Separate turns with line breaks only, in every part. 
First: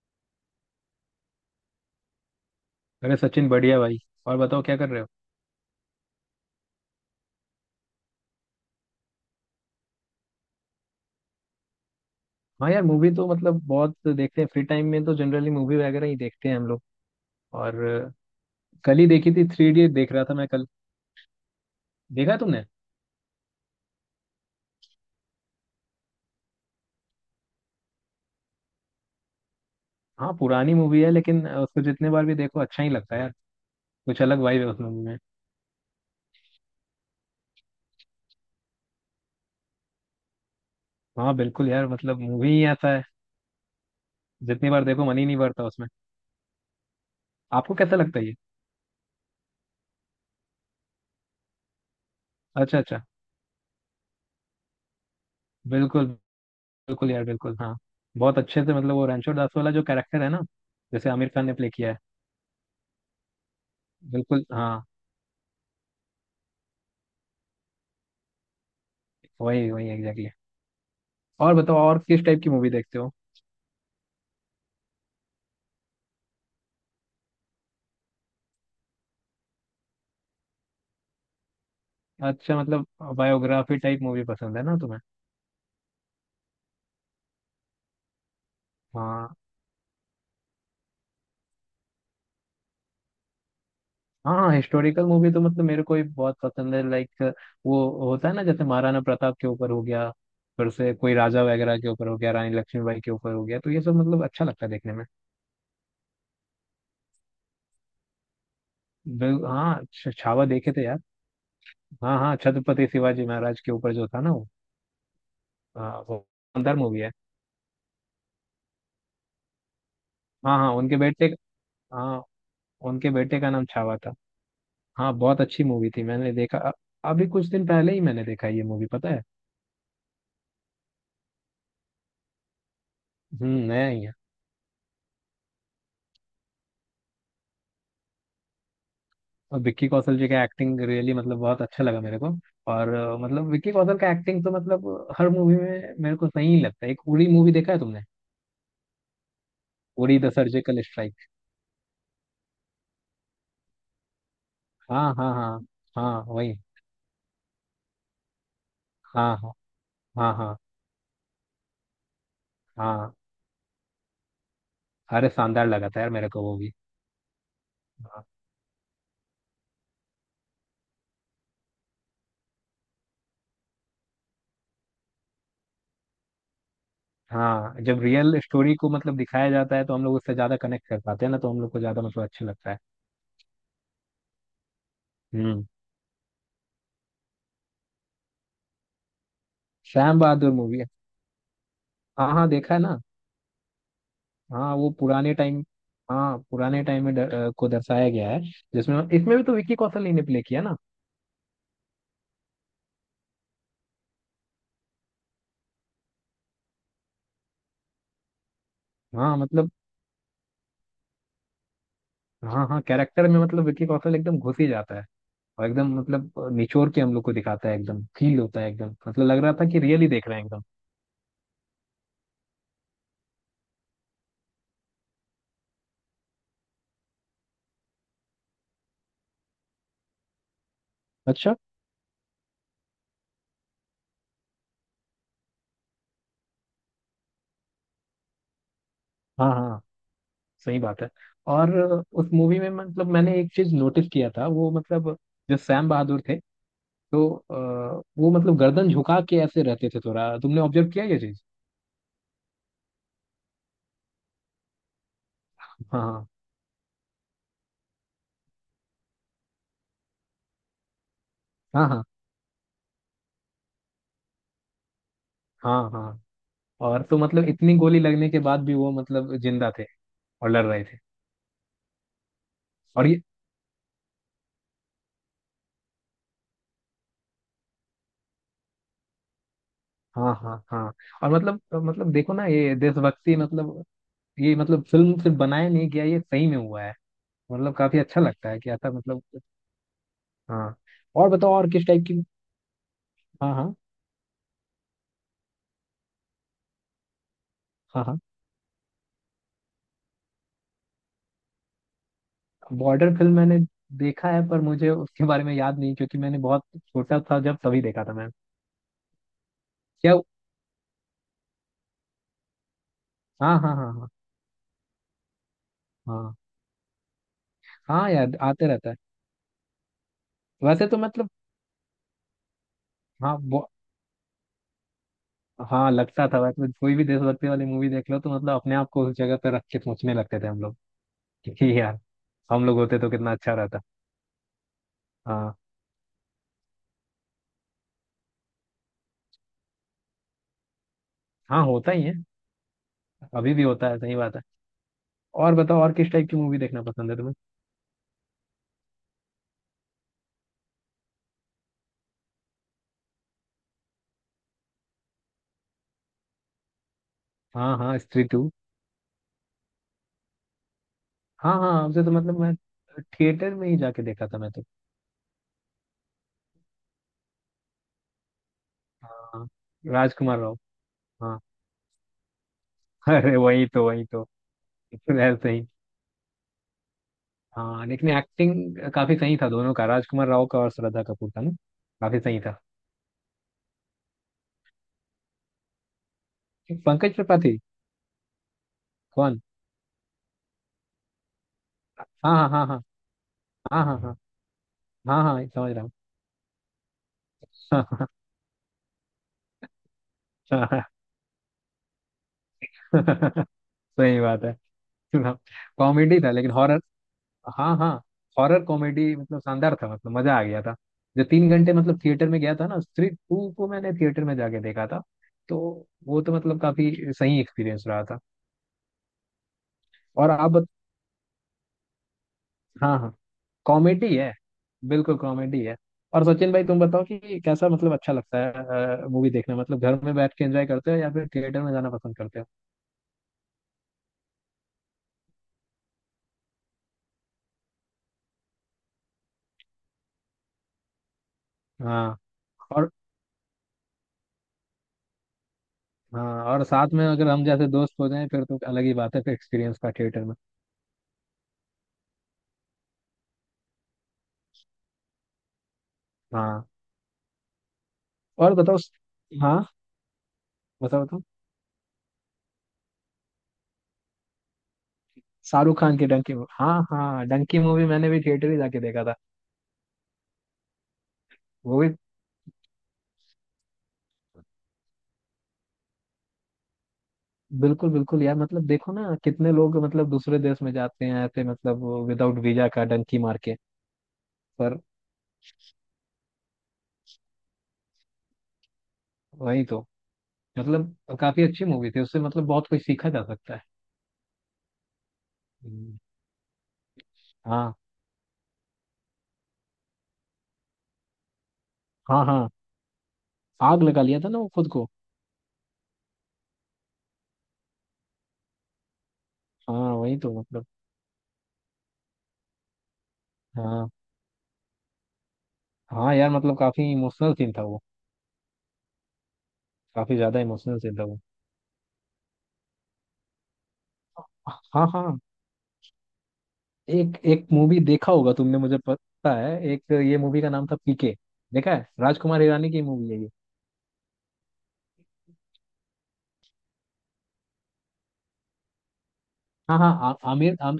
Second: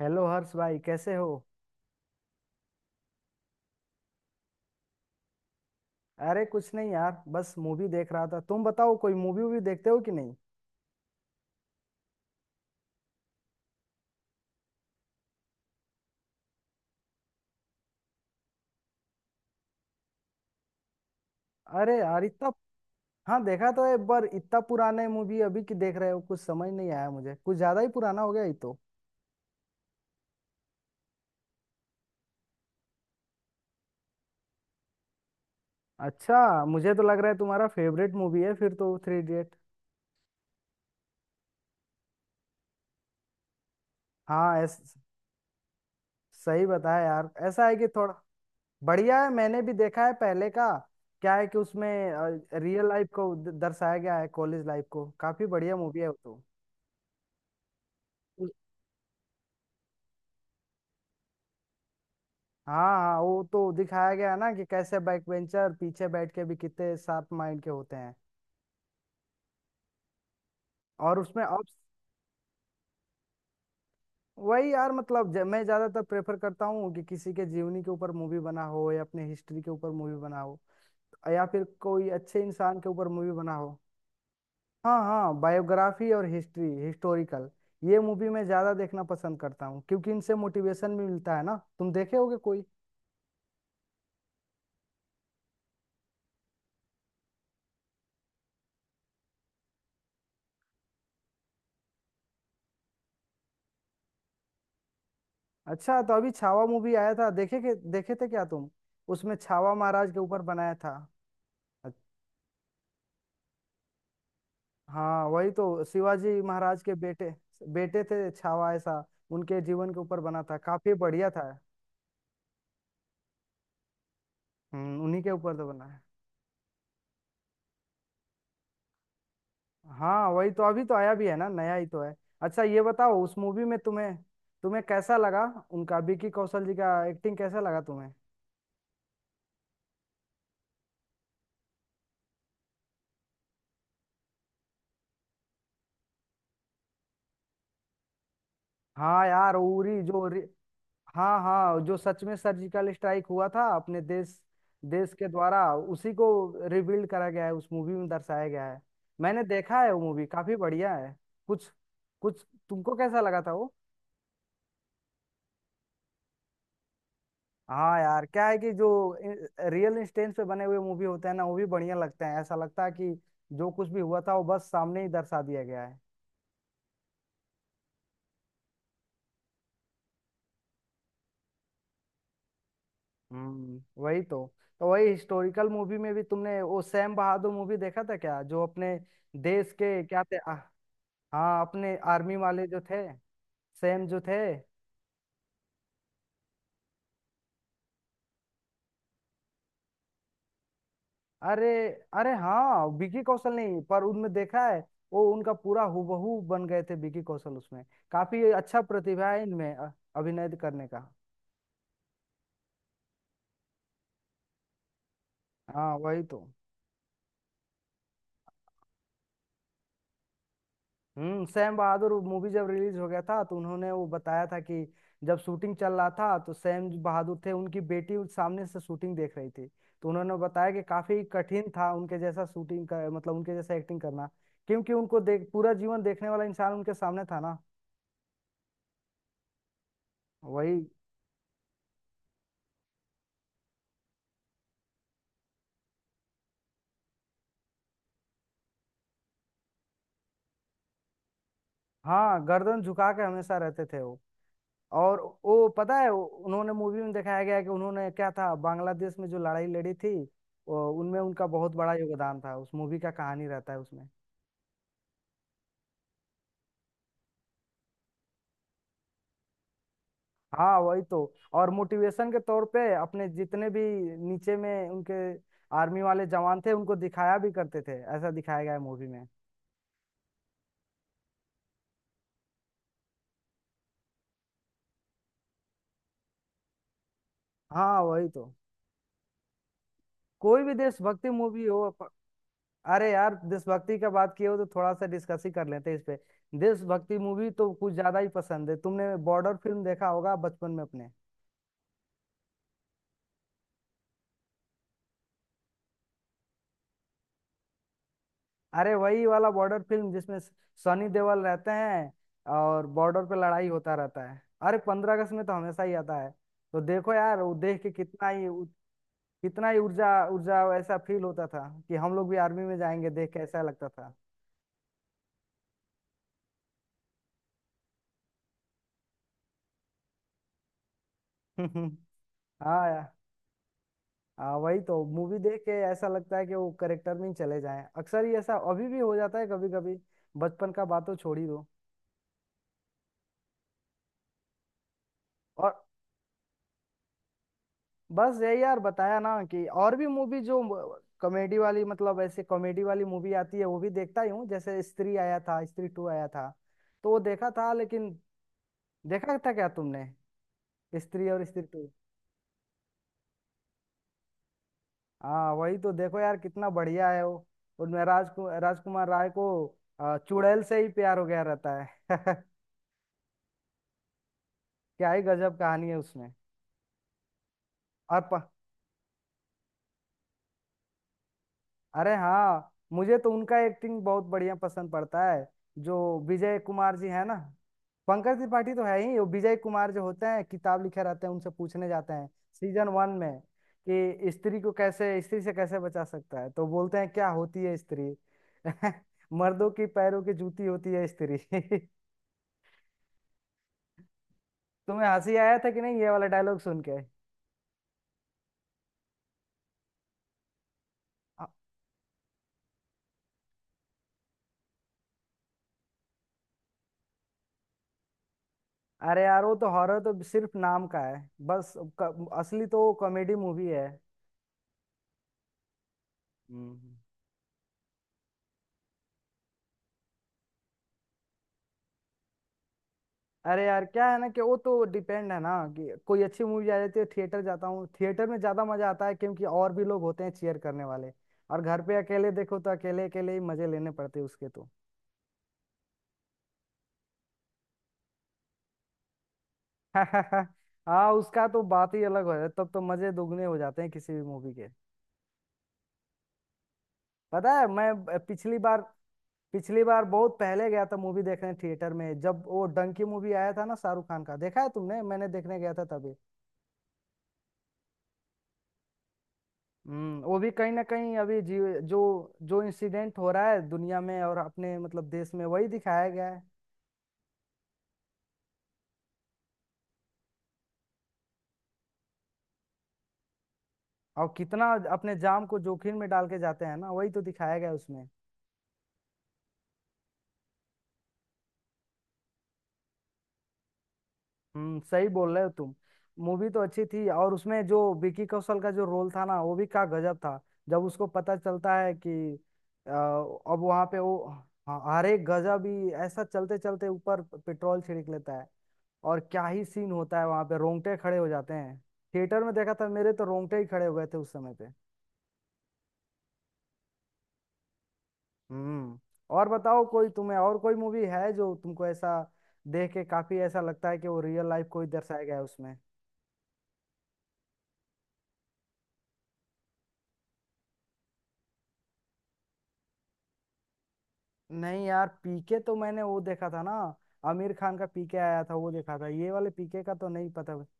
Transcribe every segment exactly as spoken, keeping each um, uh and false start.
Hello Harsh भाई कैसे हो?
अरे सचिन बढ़िया भाई। और बताओ क्या कर रहे हो।
अरे कुछ नहीं यार, बस मूवी देख रहा था। तुम बताओ, कोई मूवी वूवी देखते हो कि नहीं?
हाँ यार, मूवी तो मतलब बहुत देखते हैं फ्री टाइम में, तो जनरली मूवी वगैरह ही देखते हैं हम लोग। और कल ही देखी थी, थ्री इडियट देख रहा था मैं कल।
अरे यार,
देखा है
इतना।
तुमने?
हाँ, देखा तो एक बार। इतना पुराने मूवी अभी की देख रहे हो? कुछ समझ नहीं आया मुझे, कुछ ज्यादा ही पुराना हो गया ये तो।
हाँ पुरानी मूवी है, लेकिन उसको जितने बार भी देखो अच्छा ही लगता है यार। कुछ अलग वाइब है उस मूवी में।
अच्छा, मुझे तो लग रहा है तुम्हारा फेवरेट मूवी है फिर तो थ्री इडियट।
हाँ बिल्कुल यार, मतलब मूवी ही ऐसा है।
हाँ।
जितनी बार
ऐस,
देखो मन ही नहीं भरता उसमें।
सही बताया यार, ऐसा
आपको
है कि
कैसा
थोड़ा।
लगता है ये?
बढ़िया है, मैंने भी देखा है पहले का। क्या है कि उसमें
अच्छा
रियल
अच्छा।
लाइफ को द- दर्शाया गया है, कॉलेज लाइफ को। काफी बढ़िया मूवी
बिल्कुल
है वो तो।
बिल्कुल यार, बिल्कुल हाँ। बहुत अच्छे से, मतलब वो रणछोड़ दास वाला जो कैरेक्टर है ना, जैसे आमिर खान ने प्ले किया है।
हाँ हाँ, वो तो दिखाया गया है
बिल्कुल
ना कि
हाँ।
कैसे बैक बेंचर पीछे बैठ के भी कितने शार्प माइंड के होते हैं।
वही वही एग्जैक्टली।
और उसमें
और
अब।
बताओ, और किस टाइप की मूवी देखते हो?
वही यार, मतलब ज- मैं ज्यादातर प्रेफर करता हूँ कि किसी के जीवनी के ऊपर मूवी बना हो, या अपने हिस्ट्री के ऊपर मूवी बना हो, या फिर कोई अच्छे
अच्छा,
इंसान
मतलब
के ऊपर मूवी बना
बायोग्राफी
हो।
टाइप मूवी पसंद है ना
हाँ
तुम्हें?
हाँ, बायोग्राफी और हिस्ट्री, हिस्टोरिकल। ये मूवी मैं ज्यादा देखना
हाँ
पसंद करता हूँ, क्योंकि इनसे मोटिवेशन भी मिलता है ना। तुम देखे होगे कोई।
हाँ, हिस्टोरिकल मूवी तो मतलब मेरे को भी बहुत पसंद है, लाइक वो होता है ना, जैसे महाराणा प्रताप के ऊपर हो गया, फिर से कोई राजा वगैरह के ऊपर हो गया, रानी लक्ष्मीबाई के ऊपर हो गया, तो ये सब मतलब अच्छा लगता है देखने में।
अच्छा, तो अभी छावा मूवी आया था, देखे के देखे थे क्या तुम? उसमें
बिल-
छावा
हाँ
महाराज
छ-
के ऊपर
छावा देखे
बनाया
थे
था।
यार।
अच-
हाँ हाँ, छत्रपति शिवाजी महाराज के ऊपर जो था ना, वो।
हाँ, वही तो
हाँ, वो
शिवाजी
शानदार
महाराज के
मूवी है।
बेटे। बेटे थे छावा, ऐसा। उनके जीवन के ऊपर बना था,
हाँ हाँ
काफी
उनके बेटे।
बढ़िया था।
हाँ उनके बेटे का नाम छावा था।
हम्म,
हाँ
उन्हीं के
बहुत
ऊपर
अच्छी
तो बना
मूवी
है।
थी, मैंने देखा अ- अभी कुछ दिन पहले ही मैंने देखा ये मूवी, पता है।
हाँ, वही तो, अभी तो आया भी है ना, नया ही तो है। अच्छा, ये बताओ उस
हम्म,
मूवी में
नया ही है।
तुम्हें, तुम्हें कैसा लगा? उनका विकी कौशल जी का एक्टिंग कैसा लगा तुम्हें?
और विक्की कौशल जी का एक्टिंग रियली मतलब बहुत अच्छा लगा मेरे को। और अ, मतलब विक्की कौशल का एक्टिंग तो मतलब हर मूवी में मेरे को सही ही लगता है। एक उरी मूवी देखा है तुमने?
हाँ यार, उरी
उरी
जो।
The surgical strike.
हाँ हाँ, जो सच में सर्जिकल स्ट्राइक हुआ था अपने देश।
हाँ
देश के
हाँ हाँ
द्वारा उसी
हाँ।
को
वही।
रिबिल्ड करा गया है, उस मूवी में दर्शाया गया है।
हाँ
मैंने
हाँ
देखा है वो मूवी,
हाँ
काफी
हाँ
बढ़िया है। कुछ कुछ तुमको
हाँ।
कैसा लगा था वो?
अरे शानदार लगा था यार, मेरे को वो भी।
हाँ यार,
हाँ,
क्या है कि जो रियल इंस्टेंस पे बने हुए मूवी होते हैं ना, वो भी बढ़िया लगते हैं, ऐसा लगता है कि जो कुछ भी हुआ था वो बस सामने ही दर्शा दिया गया है।
हाँ, जब रियल स्टोरी को मतलब दिखाया जाता है तो हम लोग उससे ज्यादा कनेक्ट कर पाते हैं ना, तो हम लोग को ज्यादा मतलब अच्छा लगता है।
हम्म, वही तो। तो वही
हम्म।
हिस्टोरिकल मूवी में भी, तुमने वो सैम बहादुर मूवी देखा था क्या जो अपने देश के
श्याम
क्या थे?
बहादुर मूवी।
हाँ, अपने
हाँ
आर्मी
हाँ
वाले
देखा
जो
है ना।
थे, सेम जो थे।
हाँ वो पुराने टाइम। हाँ पुराने टाइम में ड- अ, को दर्शाया गया है, जिसमें, इसमें भी तो विक्की कौशल ही ने प्ले किया ना।
अरे। अरे हाँ, विकी कौशल नहीं, पर उनमें देखा है। वो उनका पूरा हूबहू बन गए थे विकी कौशल उसमें। काफी अच्छा प्रतिभा
हाँ
है
मतलब।
इनमें, अ- अभिनय करने का।
हाँ हाँ कैरेक्टर में मतलब विक्की कौशल एकदम घुस ही जाता है। और
हाँ,
एकदम
वही
मतलब
तो।
अ, निचोड़ के हम लोग को दिखाता है, एकदम फील होता है, एकदम मतलब लग रहा था कि रियली देख रहे हैं एकदम।
हम्म सैम बहादुर मूवी जब रिलीज हो गया था तो उन्होंने वो बताया था कि जब शूटिंग चल रहा था तो सैम जो बहादुर थे, उनकी बेटी उस सामने से शूटिंग देख रही थी। तो उन्होंने बताया कि काफी
अच्छा।
कठिन था उनके जैसा शूटिंग कर, मतलब उनके जैसा एक्टिंग करना, क्योंकि उनको देख पूरा जीवन देखने वाला इंसान उनके सामने था ना।
हाँ हाँ
वही।
सही बात है। और अ, उस मूवी में मतलब मैंने एक चीज नोटिस किया था वो मतलब, जो सैम बहादुर थे तो अ, वो मतलब गर्दन झुका के ऐसे रहते थे थोड़ा, तुमने ऑब्जर्व किया ये चीज?
हाँ, गर्दन झुका के हमेशा रहते थे वो। और वो पता
हाँ
है, वो-
हाँ
उन्होंने मूवी में दिखाया गया है कि उन्होंने क्या था, बांग्लादेश में जो लड़ाई लड़ी थी। वो- उनमें उनका बहुत
हाँ
बड़ा
हाँ
योगदान था, उस मूवी का कहानी रहता है उसमें।
हाँ हाँ। और तो मतलब इतनी गोली लगने के बाद भी वो मतलब जिंदा थे और लड़
हाँ,
रहे थे।
वही तो। और मोटिवेशन के तौर पे
और ये
अपने जितने भी नीचे में उनके आर्मी वाले जवान थे उनको दिखाया भी करते थे, ऐसा दिखाया गया है मूवी में।
हाँ हाँ हाँ। और मतलब मतलब देखो ना, ये देशभक्ति मतलब, ये मतलब फिल्म सिर्फ बनाया नहीं गया, ये सही में हुआ है। मतलब काफी
हाँ,
अच्छा
वही तो।
लगता है कि ऐसा मतलब।
कोई भी
हाँ। और
देशभक्ति
बताओ
मूवी
और
हो
किस टाइप
अप-
की।
अरे यार,
हाँ हाँ
देशभक्ति का बात किए हो तो थोड़ा सा डिस्कस ही कर लेते हैं इस पे। देशभक्ति मूवी तो कुछ
हाँ
ज्यादा
हाँ।
ही पसंद है। तुमने बॉर्डर फिल्म देखा होगा बचपन में अपने?
बॉर्डर फिल्म मैंने देखा है, पर मुझे उसके बारे में याद नहीं, क्योंकि मैंने बहुत छोटा था जब तभी देखा था मैंने।
अरे वही वाला बॉर्डर फिल्म,
क्या?
जिसमें स- सनी देओल रहते हैं और बॉर्डर पे
हाँ
लड़ाई
हाँ हाँ
होता
हाँ।
रहता है। अरे, पंद्रह अगस्त में तो हमेशा ही आता है।
हाँ
तो देखो यार, वो देख के
हाँ
कितना
यार
ही उ-
आते रहता है।
कितना ही ऊर्जा ऊर्जा
वैसे तो
ऐसा फील
मतलब।
होता था कि हम लोग भी आर्मी में जाएंगे, देख
हाँ।
के ऐसा लगता था।
हाँ लगता था भाई, तो कोई भी देशभक्ति वाली मूवी देख लो तो मतलब अपने आप को उस जगह पे रख के सोचने लगते थे हम लोग, कि यार हम लोग
हाँ
होते तो
यार।
कितना अच्छा रहता।
हाँ, वही तो। मूवी
हाँ
देख के ऐसा लगता है कि वो करेक्टर में ही चले जाएं। अक्सर ही ऐसा अभी भी हो जाता है कभी कभी। बचपन का बात तो छोड़ ही
हाँ
दो।
होता ही है। अभी भी होता है, सही बात है। और
और
बताओ, और किस टाइप की मूवी देखना पसंद है तुम्हें?
बस यही यार, बताया ना कि और भी मूवी जो कॉमेडी वाली, मतलब ऐसे कॉमेडी वाली मूवी आती है वो भी देखता ही हूँ, जैसे स्त्री आया था, स्त्री टू आया था। तो वो देखा था,
हाँ हाँ
लेकिन
स्त्री टू।
देखा था क्या तुमने, स्त्री और
हाँ
स्त्री
हाँ
टू
उसे तो मतलब मैं थिएटर में ही जाके देखा था मैं तो।
हाँ, वही तो। देखो यार, कितना बढ़िया है वो। उनमें राज राजकुमार राय को
हाँ
अ,
राजकुमार राव।
चुड़ैल से ही प्यार हो
हाँ
गया रहता है।
अरे वही तो, वही तो।
क्या ही
ऐसे
गजब
ही।
कहानी है उसमें।
हाँ लेकिन
और प,
एक्टिंग काफी सही था दोनों का, राजकुमार राव का और श्रद्धा कपूर का ना।
अरे
काफी सही था।
हाँ, मुझे तो उनका एक्टिंग बहुत बढ़िया पसंद पड़ता है। जो विजय कुमार जी
पंकज
है ना,
त्रिपाठी।
पंकज त्रिपाठी तो है ही। वो
कौन?
विजय कुमार जो होते हैं, किताब लिखे रहते हैं, उनसे पूछने जाते हैं
हाँ हाँ हाँ हाँ।
सीजन वन में
हाँ हाँ हाँ
कि स्त्री को कैसे,
हाँ।
स्त्री
हाँ
से
समझ
कैसे
रहा हूँ।
बचा सकता है, तो बोलते हैं क्या होती है
हाँ।
स्त्री। मर्दों की पैरों की जूती
हाँ,
होती है स्त्री।
हाँ, सही बात है।
तुम्हें हंसी
हाँ,
आया था कि नहीं ये
कॉमेडी
वाला
था लेकिन
डायलॉग
हॉरर।
सुन के?
हाँ हाँ। हॉरर कॉमेडी मतलब शानदार था, मतलब मजा आ गया था। जो तीन
अ-
घंटे मतलब थिएटर में गया था ना, स्त्री टू को मैंने थिएटर में जाके देखा था, तो वो तो मतलब काफी सही एक्सपीरियंस रहा था।
अरे यार, वो तो हॉरर तो
और आप
सिर्फ
बत...
नाम का है बस। क- असली तो
हाँ हाँ
कॉमेडी मूवी है।
कॉमेडी है, बिल्कुल कॉमेडी है। और सचिन भाई, तुम
हम्म।
बताओ कि कैसा मतलब अच्छा लगता है मूवी देखना, मतलब घर में बैठ के एंजॉय करते हो या फिर थिएटर में जाना पसंद करते हो?
अरे यार, क्या है ना कि वो तो डिपेंड है ना कि कोई अच्छी मूवी आ जाती है थिएटर जाता हूँ। थिएटर में ज्यादा मजा आता है क्योंकि और भी लोग होते हैं चीयर करने वाले, और घर पे
हाँ
अकेले देखो तो अकेले अकेले ही मजे लेने पड़ते हैं उसके तो।
हाँ। और साथ में अगर हम जैसे दोस्त हो जाएं फिर तो अलग ही बात है, फिर एक्सपीरियंस का थिएटर में।
हाँ, उसका तो बात ही अलग हो जाता है, तब तो मजे दुगने हो जाते हैं किसी भी मूवी के।
हाँ।
पता है, मैं ब-
और
पिछली
बताओ।
बार,
हाँ
पिछली बार बहुत पहले गया था
बताओ बताओ।
मूवी देखने थिएटर में, जब वो डंकी मूवी आया था ना शाहरुख खान का, देखा है तुमने? मैंने देखने गया
शाहरुख
था
खान की
तभी।
डंकी मूवी, हाँ हाँ डंकी मूवी मैंने भी थिएटर ही जाके देखा था।
हम्म वो भी कहीं ना कहीं अभी जी,
वो भी।
जो जो इंसिडेंट हो रहा है दुनिया में और अपने, मतलब देश में, वही दिखाया गया है।
बिल्कुल बिल्कुल यार, मतलब देखो ना कितने लोग मतलब दूसरे देश में जाते हैं ऐसे, मतलब विदाउट वीजा का डंकी मार के।
और कितना
पर
अपने जान को जोखिम में डाल के जाते हैं ना, वही तो दिखाया गया है उसमें।
वही तो। मतलब काफी अच्छी मूवी थी, उससे मतलब बहुत कुछ सीखा जा सकता है।
हम्म सही बोल रहे हो तुम।
हम्म,
मूवी तो अच्छी थी, और उसमें
हाँ।
जो विकी कौशल का जो रोल था ना, वो भी क्या गजब था। जब उसको पता चलता है कि
हाँ हाँ
अ, अब
आग
वहां पे
लगा
वो
लिया था ना वो खुद
ह-
को।
हर एक गजब ही ऐसा, चलते चलते ऊपर पेट्रोल छिड़क लेता है। और क्या ही सीन
हाँ वही
होता है,
तो
वहां पे
मतलब।
रोंगटे खड़े हो जाते हैं। थिएटर में देखा था, मेरे तो रोंगटे ही खड़े
हाँ
हो गए थे उस समय पे।
हाँ यार मतलब काफी इमोशनल सीन था वो।
हम्म। और बताओ, कोई
काफी
तुम्हें
ज्यादा
और कोई
इमोशनल सीन
मूवी
था वो।
है जो तुमको ऐसा देख के काफी ऐसा लगता है कि वो रियल लाइफ को ही
हाँ हाँ।
दर्शाया गया है उसमें?
एक एक मूवी देखा होगा तुमने, मुझे पता है, एक ये मूवी का नाम था पीके। देखा है? राजकुमार हिरानी की मूवी है ये।
नहीं यार, पीके तो मैंने वो देखा था ना, आमिर खान का पीके आया था, वो देखा था। ये वाले
हाँ
पीके
हाँ
का तो
आ-
नहीं
आमिर
पता।
आम,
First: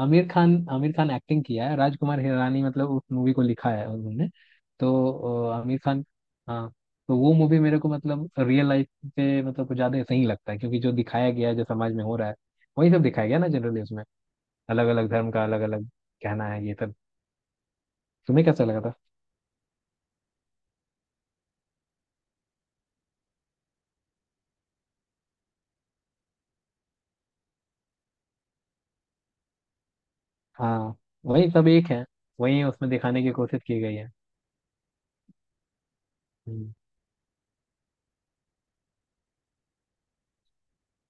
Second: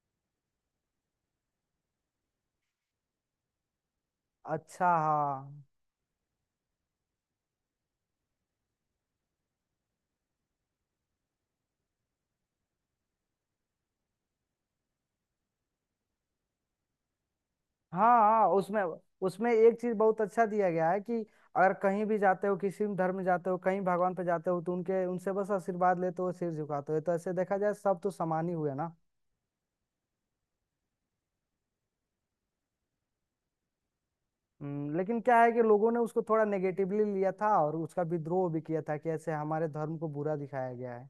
आमिर खान, आमिर खान एक्टिंग किया है, राजकुमार हिरानी मतलब उस मूवी को लिखा है उन्होंने।
अच्छा। हाँ
तो अ, आमिर खान। हाँ। तो वो मूवी मेरे को मतलब रियल लाइफ पे मतलब कुछ ज्यादा सही लगता है, क्योंकि जो दिखाया गया है जो समाज में हो रहा है वही सब दिखाया गया ना जनरली उसमें। अलग अलग धर्म का अलग अलग कहना है ये सब।
हाँ
तुम्हें
हाँ,
कैसा लगा
उसमें
था?
उसमें एक चीज बहुत अच्छा दिया गया है कि अगर कहीं भी जाते हो, किसी भी धर्म में जाते हो, कहीं भगवान पे जाते हो, तो उनके उनसे बस आशीर्वाद लेते हो, सिर झुकाते हो, तो ऐसे देखा जाए सब तो समान ही हुए ना।
हाँ वही, सब एक है। वही उसमें दिखाने की कोशिश की गई है।
हम्म, लेकिन क्या है कि लोगों ने उसको थोड़ा
हम्म।
नेगेटिवली लिया था, और उसका विद्रोह भी किया था कि ऐसे हमारे धर्म को बुरा दिखाया गया है।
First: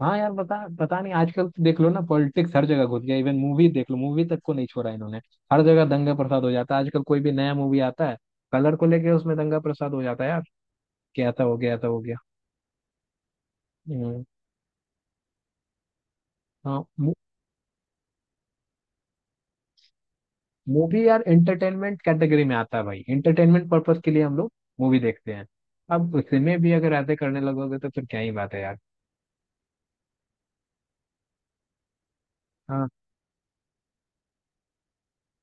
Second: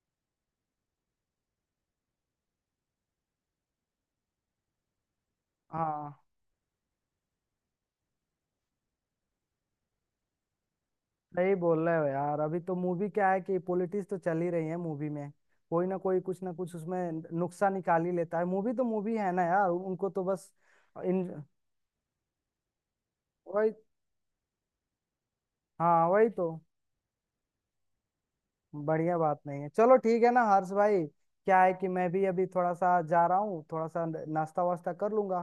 हाँ यार, पता पता नहीं, आजकल तो देख लो ना, पॉलिटिक्स हर जगह घुस गया, इवन मूवी देख लो, मूवी तक को नहीं छोड़ा इन्होंने। हर जगह दंगा
हाँ,
प्रसाद हो जाता है आजकल, कोई भी नया मूवी आता है कलर को लेके उसमें दंगा प्रसाद हो जाता है यार, कि ऐसा
सही
हो गया,
बोल
ऐसा
रहे
हो
हो
गया।
यार। अभी तो मूवी क्या है कि पॉलिटिक्स तो
हम्म,
चल ही रही है मूवी में, कोई ना कोई कुछ ना कुछ
हाँ।
उसमें नुक्सा निकाल ही लेता है। मूवी तो मूवी है ना यार, उनको तो बस
मूवी यार
इन
एंटरटेनमेंट कैटेगरी में आता है भाई, एंटरटेनमेंट
वही।
पर्पस के लिए हम लोग मूवी देखते हैं।
हाँ,
अब
वही तो।
उसमें भी अगर ऐसे करने लगोगे तो फिर क्या ही बात है यार।
बढ़िया बात नहीं है। चलो ठीक है ना हर्ष भाई? क्या है कि मैं भी अभी थोड़ा
हाँ।
सा जा रहा हूँ, थोड़ा सा नाश्ता वास्ता कर लूंगा,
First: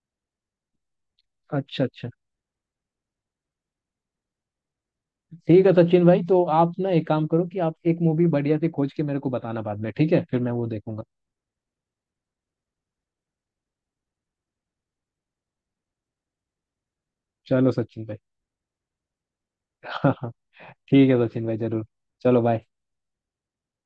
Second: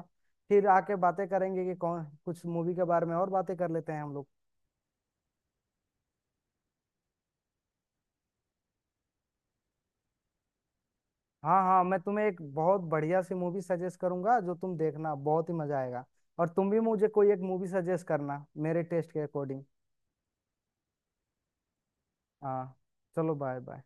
फिर आके बातें करेंगे कि
अच्छा
कौन
अच्छा।
कुछ मूवी के बारे में। और बातें कर लेते हैं हम लोग।
ठीक है सचिन भाई, तो आप ना एक काम करो, कि आप एक मूवी बढ़िया से खोज के मेरे को बताना बाद में, ठीक है, फिर मैं वो देखूंगा।
हाँ हाँ, मैं तुम्हें एक बहुत बढ़िया सी मूवी सजेस्ट करूंगा जो तुम देखना बहुत ही मजा आएगा। और तुम भी मुझे कोई एक मूवी
चलो सचिन
सजेस्ट
भाई।
करना मेरे टेस्ट के अकॉर्डिंग।
ठीक है सचिन भाई, जरूर। चलो बाय।
हाँ, चलो बाय बाय।